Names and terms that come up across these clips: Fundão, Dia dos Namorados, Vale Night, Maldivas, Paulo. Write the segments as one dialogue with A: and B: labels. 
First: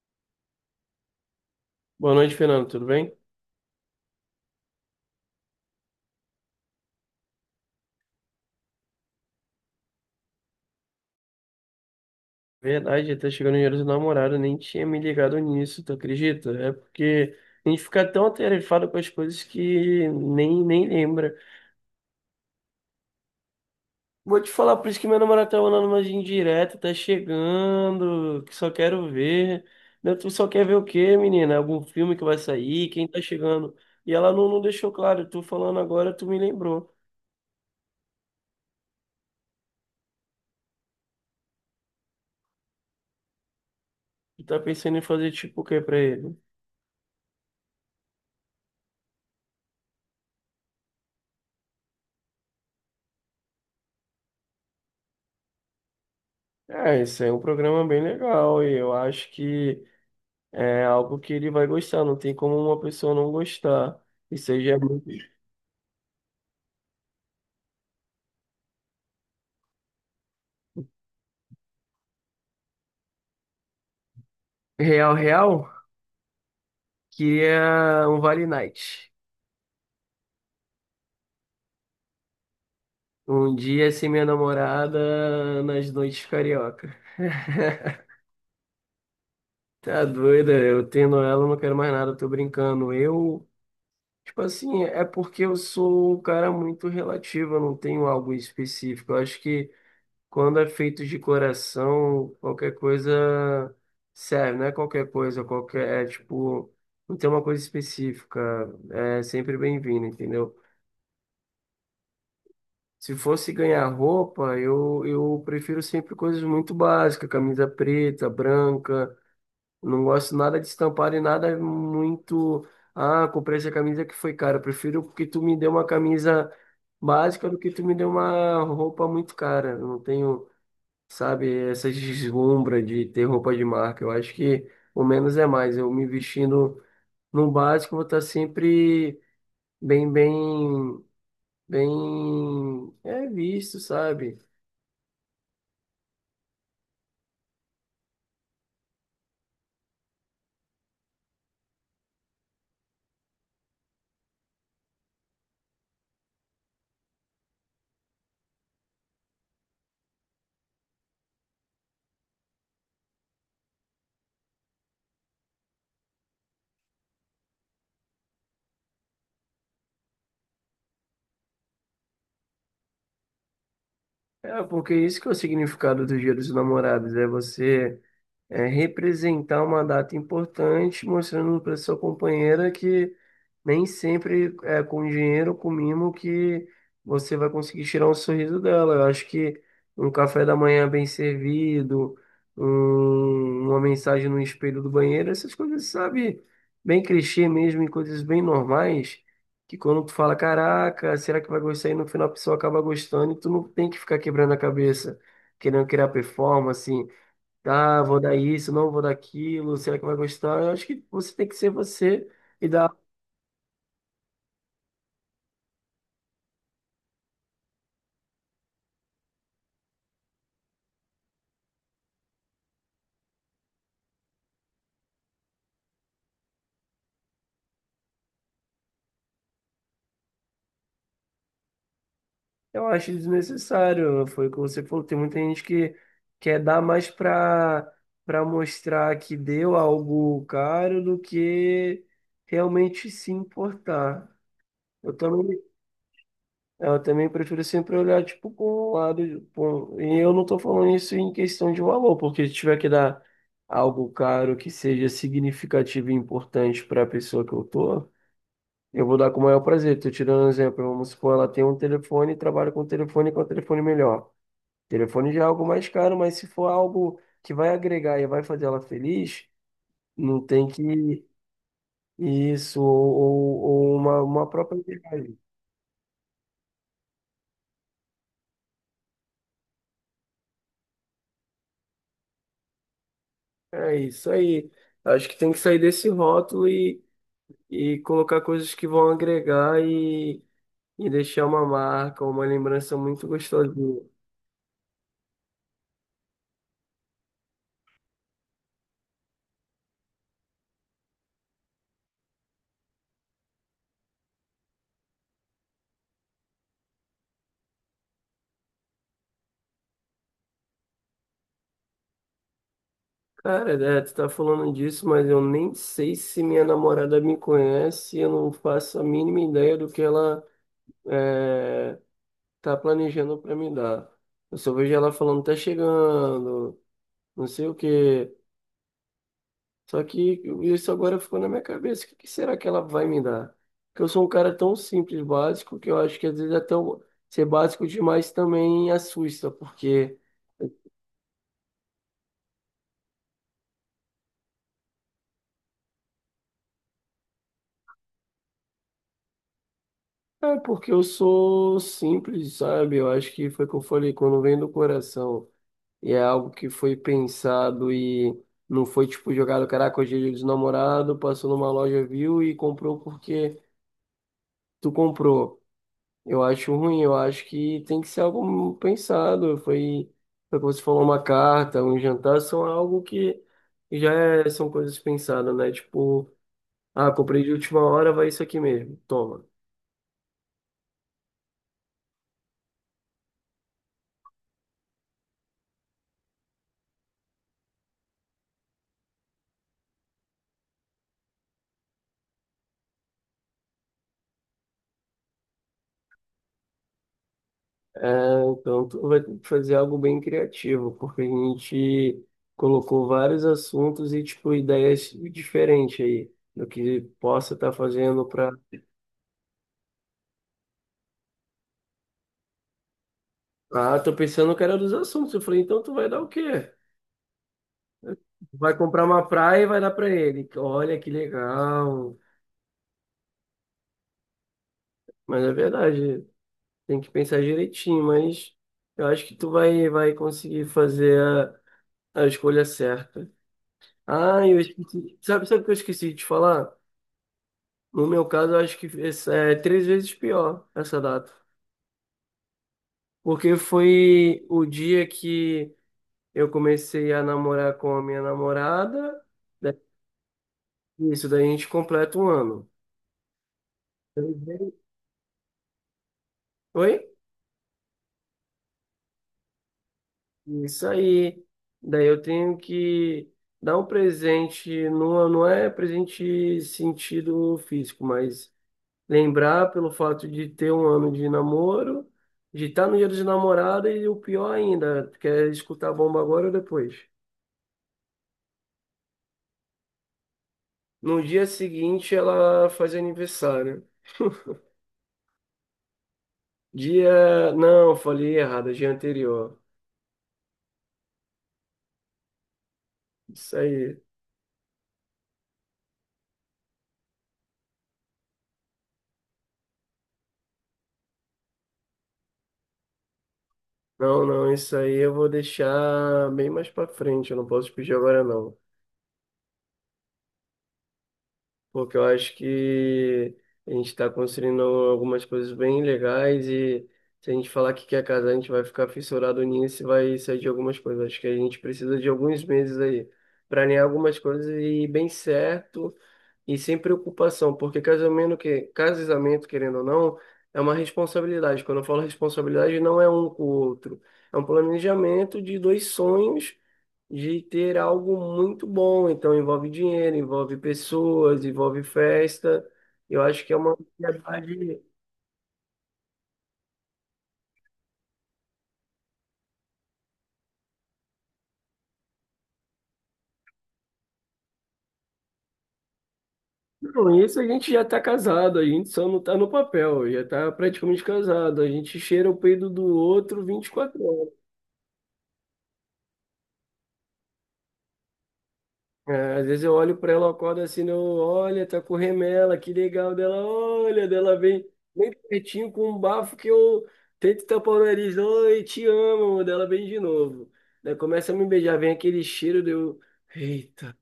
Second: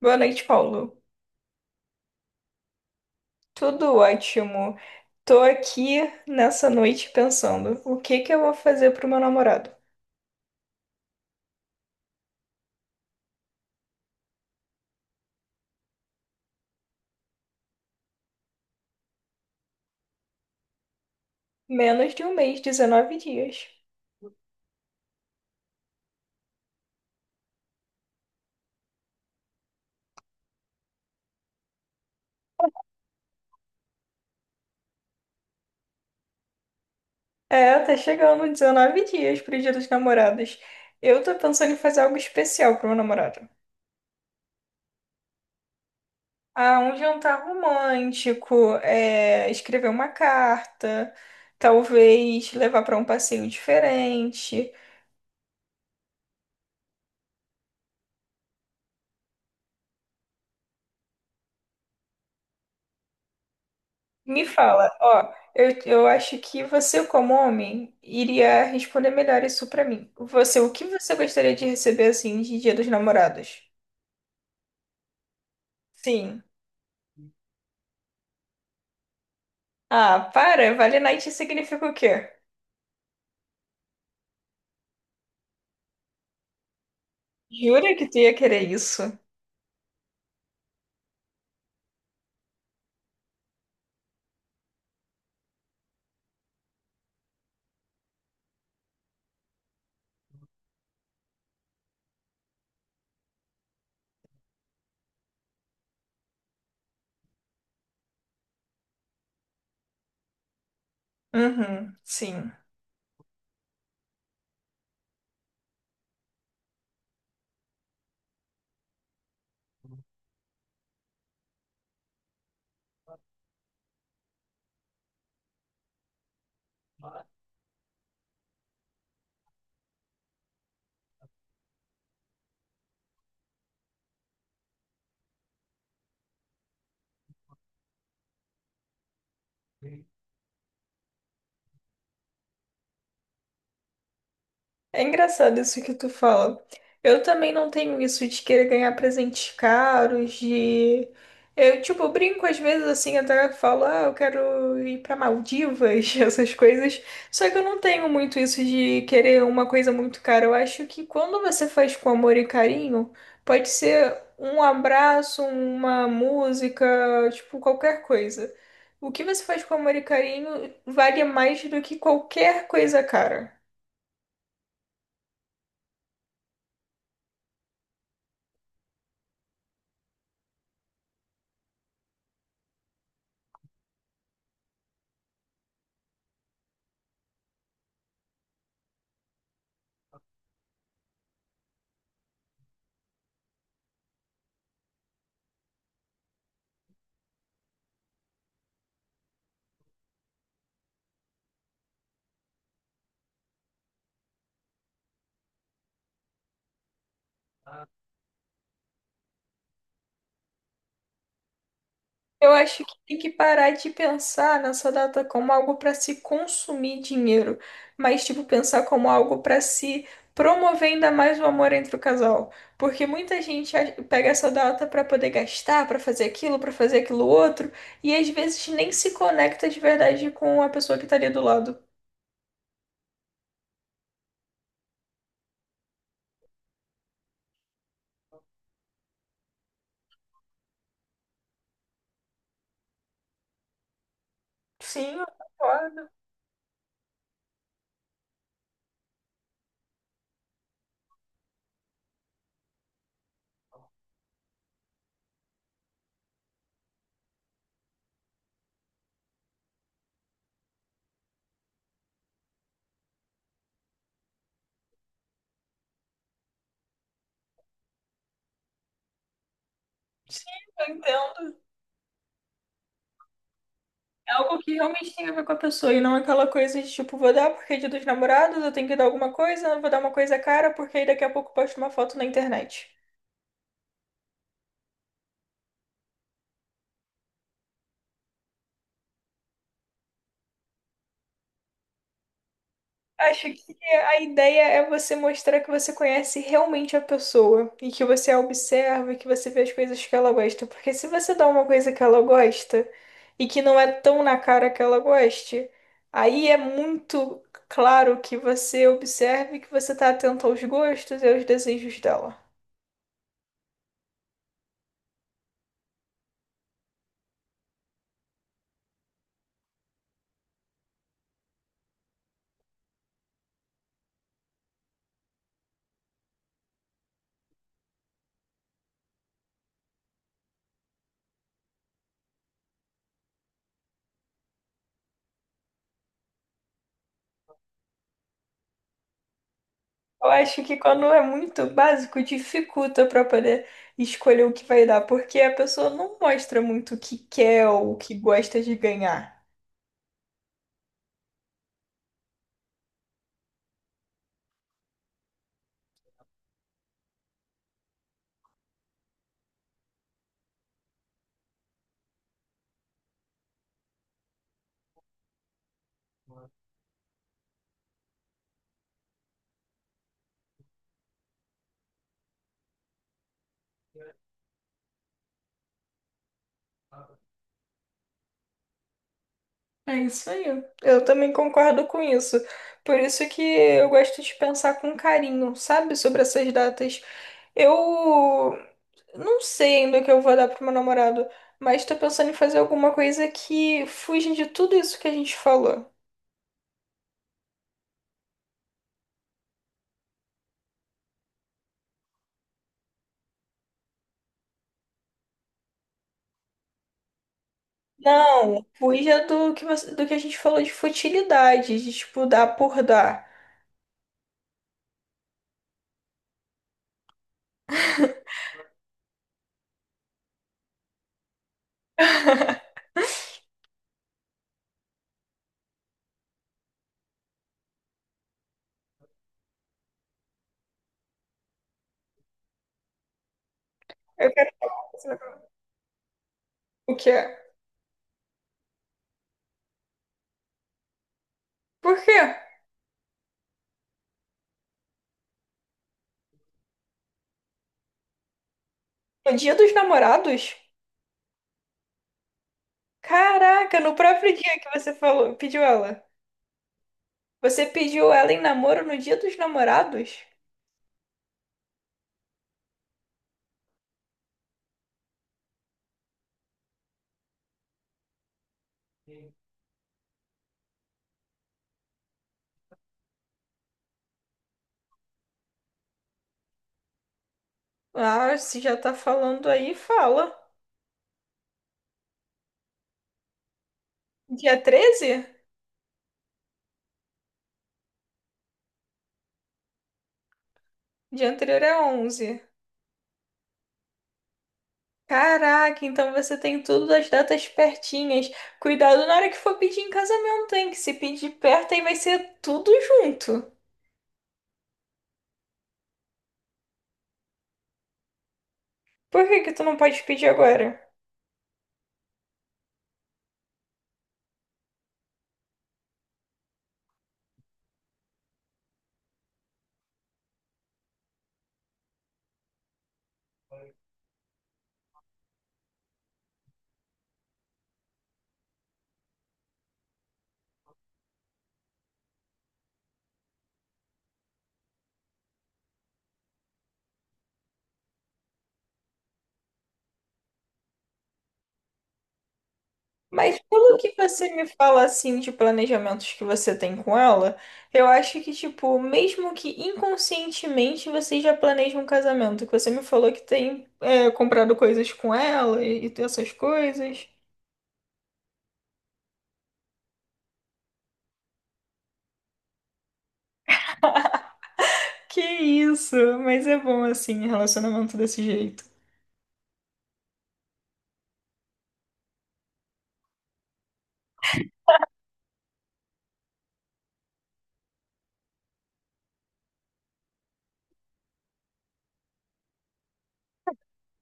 A: Boa noite, Paulo.
B: Boa noite, Fernando. Tudo bem?
A: Tudo ótimo. Tô aqui nessa noite pensando, o que que eu vou fazer pro meu namorado?
B: Verdade, tá chegando o dinheiro do namorado, nem tinha me ligado nisso, tu acredita? É porque a gente fica tão atarefado com as coisas que nem lembra.
A: Menos de um mês, 19 dias.
B: Vou te falar, por isso que meu namorado tá mandando umas indiretas, tá chegando, que só quero ver. Não, tu só quer ver o quê, menina? Algum filme que vai sair? Quem tá chegando? E ela não deixou claro, tu falando agora, tu me lembrou.
A: É, tá chegando 19 dias pro Dia dos Namorados. Eu tô pensando em fazer algo especial pro meu namorado.
B: Tu tá pensando em fazer tipo o quê pra ele?
A: Ah, um jantar romântico, é, escrever uma carta, talvez levar pra um passeio diferente.
B: É, esse é um programa bem legal e eu acho que. É algo que ele vai gostar, não tem como uma pessoa não gostar.
A: Me
B: Isso aí já é
A: fala,
B: muito...
A: ó, eu acho que você, como homem, iria responder melhor isso pra mim. Você, o que você gostaria de receber assim de Dia dos Namorados?
B: Real, real,
A: Sim.
B: queria um Vale Night.
A: Ah, para, Vale Night significa o quê?
B: Um dia sem minha namorada nas noites carioca.
A: Jura que tu ia querer isso?
B: Tá doida, eu tendo ela, eu não quero mais nada, eu tô brincando. Eu, tipo assim, é porque eu sou um cara muito relativo, eu não tenho algo específico. Eu acho que quando é feito de coração, qualquer coisa serve, não é qualquer coisa, qualquer, é tipo, não tem uma coisa específica, é sempre bem-vindo, entendeu?
A: Uhum, sim.
B: Se fosse ganhar roupa, eu prefiro sempre coisas muito básicas, camisa preta, branca, não gosto nada de estampar e nada muito, ah, comprei essa camisa que foi cara, eu prefiro que tu me dê uma camisa básica do que tu me dê uma roupa muito cara, eu não tenho sabe? Essa deslumbra de ter roupa de marca. Eu acho que o menos é mais. Eu me vestindo no básico, vou estar sempre bem, bem, bem é visto, sabe?
A: É engraçado isso que tu fala. Eu também não tenho isso de querer ganhar presentes caros, de... Eu, tipo, brinco às vezes assim, até falo, ah, eu quero ir pra Maldivas, essas coisas. Só que eu não tenho muito isso de querer uma coisa muito cara. Eu acho que quando você faz com amor e carinho, pode ser um abraço, uma música, tipo, qualquer coisa. O que você faz com amor e carinho vale mais do que qualquer coisa cara.
B: É, porque isso que é o significado do Dia dos Namorados, é você é, representar uma data importante, mostrando para sua companheira que nem sempre é com dinheiro, com mimo, que você vai conseguir tirar um sorriso dela. Eu acho que um café da manhã bem servido, uma mensagem no espelho do banheiro, essas coisas, sabe, bem clichê mesmo, e coisas bem normais, que quando tu fala, caraca, será que vai gostar? E no final a pessoa acaba gostando e tu não tem que ficar quebrando a cabeça, querendo criar performance, ah, vou dar isso, não vou dar aquilo, será que vai gostar? Eu acho que você tem que ser você.
A: Eu
B: E
A: acho
B: dar
A: que tem que parar de pensar nessa data como algo para se consumir dinheiro, mas tipo pensar como algo para se promover ainda mais o amor entre o casal, porque muita gente pega essa data para poder gastar, para fazer aquilo outro, e às vezes nem se conecta de verdade com a pessoa que tá ali do lado.
B: Eu acho desnecessário. Foi o que você falou. Tem muita gente que quer dar mais para mostrar que deu algo caro do que realmente se importar.
A: Sim,
B: Eu
A: eu
B: também,
A: concordo.
B: eu também prefiro sempre olhar tipo com o lado. E eu não estou falando isso em questão de valor, porque se tiver que dar algo caro que seja significativo e importante para a pessoa que eu tô, eu vou dar com o maior prazer. Estou tirando um exemplo. Vamos supor, ela tem um telefone e trabalha com um telefone melhor. Telefone já é algo mais caro, mas se for algo que vai agregar e vai fazer ela feliz, não
A: Sim,
B: tem
A: eu
B: que
A: entendo.
B: isso, ou- ou uma,
A: É
B: uma
A: algo que
B: própria
A: realmente tem a
B: viagem.
A: ver com a pessoa e não é aquela coisa de tipo, vou dar porque é dia dos namorados, eu tenho que dar alguma coisa, vou dar uma coisa cara, porque aí daqui a pouco eu posto uma foto na internet.
B: É isso aí. Acho que tem que sair desse rótulo e, colocar coisas que vão agregar e deixar uma marca, uma lembrança muito
A: Acho que
B: gostosinha.
A: a ideia é você mostrar que você conhece realmente a pessoa e que você a observa e que você vê as coisas que ela gosta. Porque se você dá uma coisa que ela gosta e que não é tão na cara que ela goste, aí é muito claro que você observe que você está atento aos gostos e aos desejos dela.
B: Cara, né, tu tá falando disso, mas eu nem sei se minha namorada me conhece, eu não faço a mínima ideia do que ela. É, tá planejando pra me dar. Eu só vejo ela falando, tá chegando, não sei o quê. Só que isso agora ficou na minha cabeça. O que que será que ela vai me dar? Porque eu sou um cara tão simples, básico, que eu acho que às vezes até eu ser básico demais também assusta, porque
A: Eu acho que quando é muito básico, dificulta para poder escolher o que vai dar, porque a pessoa não mostra muito o que quer ou o que gosta de ganhar.
B: é porque eu sou simples, sabe? Eu acho que foi o que eu falei, quando vem do coração e é algo que foi pensado e não foi tipo jogado, caraca, hoje é dia dos namorados, passou numa loja, viu e comprou porque tu comprou. Eu acho ruim, eu acho que tem que ser algo pensado. Foi como você falou, uma carta, um jantar, são algo que são coisas pensadas, né? Tipo, ah, comprei de última hora, vai isso aqui mesmo, toma.
A: É isso aí. Eu também concordo com isso. Por isso que eu gosto de pensar com carinho, sabe, sobre essas datas. Eu não sei ainda o que eu vou dar pro meu namorado, mas tô pensando em fazer alguma coisa que fuja de tudo isso que a gente falou.
B: É, então tu vai ter que fazer algo bem criativo, porque a gente colocou vários assuntos e, tipo, ideias diferentes aí do que possa estar fazendo pra.
A: Não, fuja do que a gente falou de futilidade, de tipo dar por dar.
B: Ah, tô pensando que era dos assuntos. Eu falei, então tu vai dar o quê? Vai comprar uma praia e vai dar pra ele. Olha que legal. Mas é verdade, tem que pensar direitinho, mas eu acho que tu vai conseguir fazer a escolha certa.
A: Eu
B: Ah,
A: quero
B: eu
A: fazer,
B: esqueci. Sabe, sabe o que eu esqueci de te falar?
A: o que é?
B: No meu caso, eu acho que é três vezes pior essa data.
A: Por quê?
B: Porque foi o dia que eu comecei a namorar com a minha namorada.
A: No dia dos
B: Da-
A: namorados?
B: Isso, daí a gente completa um ano.
A: Caraca, no próprio
B: Eu-
A: dia que você falou, pediu ela.
B: Oi?
A: Você pediu ela em namoro no Dia dos Namorados?
B: Isso aí. Daí eu tenho que dar um presente, não, não é presente sentido físico, mas lembrar pelo fato de ter um ano de namoro, de estar no dia dos namorados e o pior ainda, quer escutar a bomba agora ou depois.
A: Ah, se já tá falando aí, fala.
B: No dia seguinte ela faz aniversário.
A: Dia treze?
B: Dia. Não, falei errado, dia anterior.
A: Dia anterior é 11.
B: Isso aí.
A: Caraca, então você tem tudo das datas pertinhas. Cuidado na hora que for pedir em casamento, hein? Que se pedir perto aí vai ser tudo junto.
B: Não, não, isso aí eu vou deixar bem mais pra frente, eu não posso pedir agora não.
A: Por que que tu não pode pedir agora?
B: Porque eu acho que a gente está construindo algumas coisas bem legais e se a gente falar que quer casar, a gente vai ficar fissurado nisso e vai sair de algumas coisas. Acho que a gente precisa de alguns meses aí, planear algumas coisas e ir bem certo e sem preocupação, porque casamento, querendo ou não, é uma responsabilidade. Quando eu falo responsabilidade, não é um com o outro, é um planejamento de dois sonhos de ter algo muito bom. Então, envolve dinheiro, envolve pessoas, envolve festa. Eu
A: Mas
B: acho que é uma
A: pelo que você me
B: ansiedade.
A: fala assim de planejamentos que você tem com ela, eu acho que, tipo, mesmo que inconscientemente você já planeja um casamento, que você me falou que tem é, comprado coisas com ela e essas coisas.
B: Não, isso a gente já está casado, a gente só não está no papel, já está praticamente casado. A gente cheira o peido do outro 24
A: Que isso, mas é bom assim, relacionamento desse jeito.
B: É, às vezes eu olho pra ela, eu acordo assim, né, eu olha, tá com remela, que legal dela, olha, dela vem bem pertinho com um bafo que eu tento tapar o nariz, oi, te amo, dela vem de novo. Daí começa a me beijar, vem aquele cheiro, deu, eita,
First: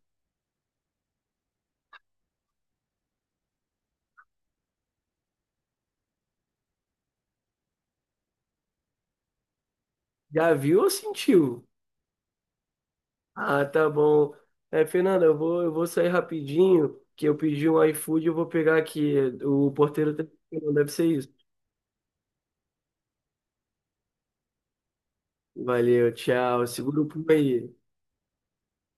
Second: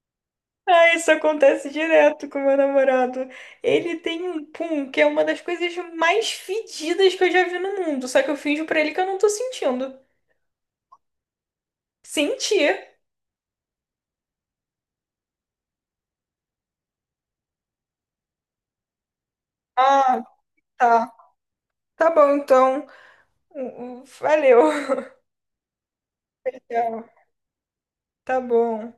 A: Ah, isso acontece direto com meu namorado. Ele tem um pum, que é uma das coisas mais fedidas que eu já vi no mundo, só que eu finjo pra ele que eu não tô sentindo.
B: já viu ou sentiu?
A: Sentir.
B: Ah, tá bom. É, Fernanda, eu vou sair rapidinho, que eu pedi um iFood, eu vou pegar aqui, o porteiro
A: Ah,
B: tá... deve ser
A: tá.
B: isso.
A: Tá bom, então. Valeu.
B: Valeu, tchau, segura
A: Tchau.
B: o pulo aí.
A: Tá bom.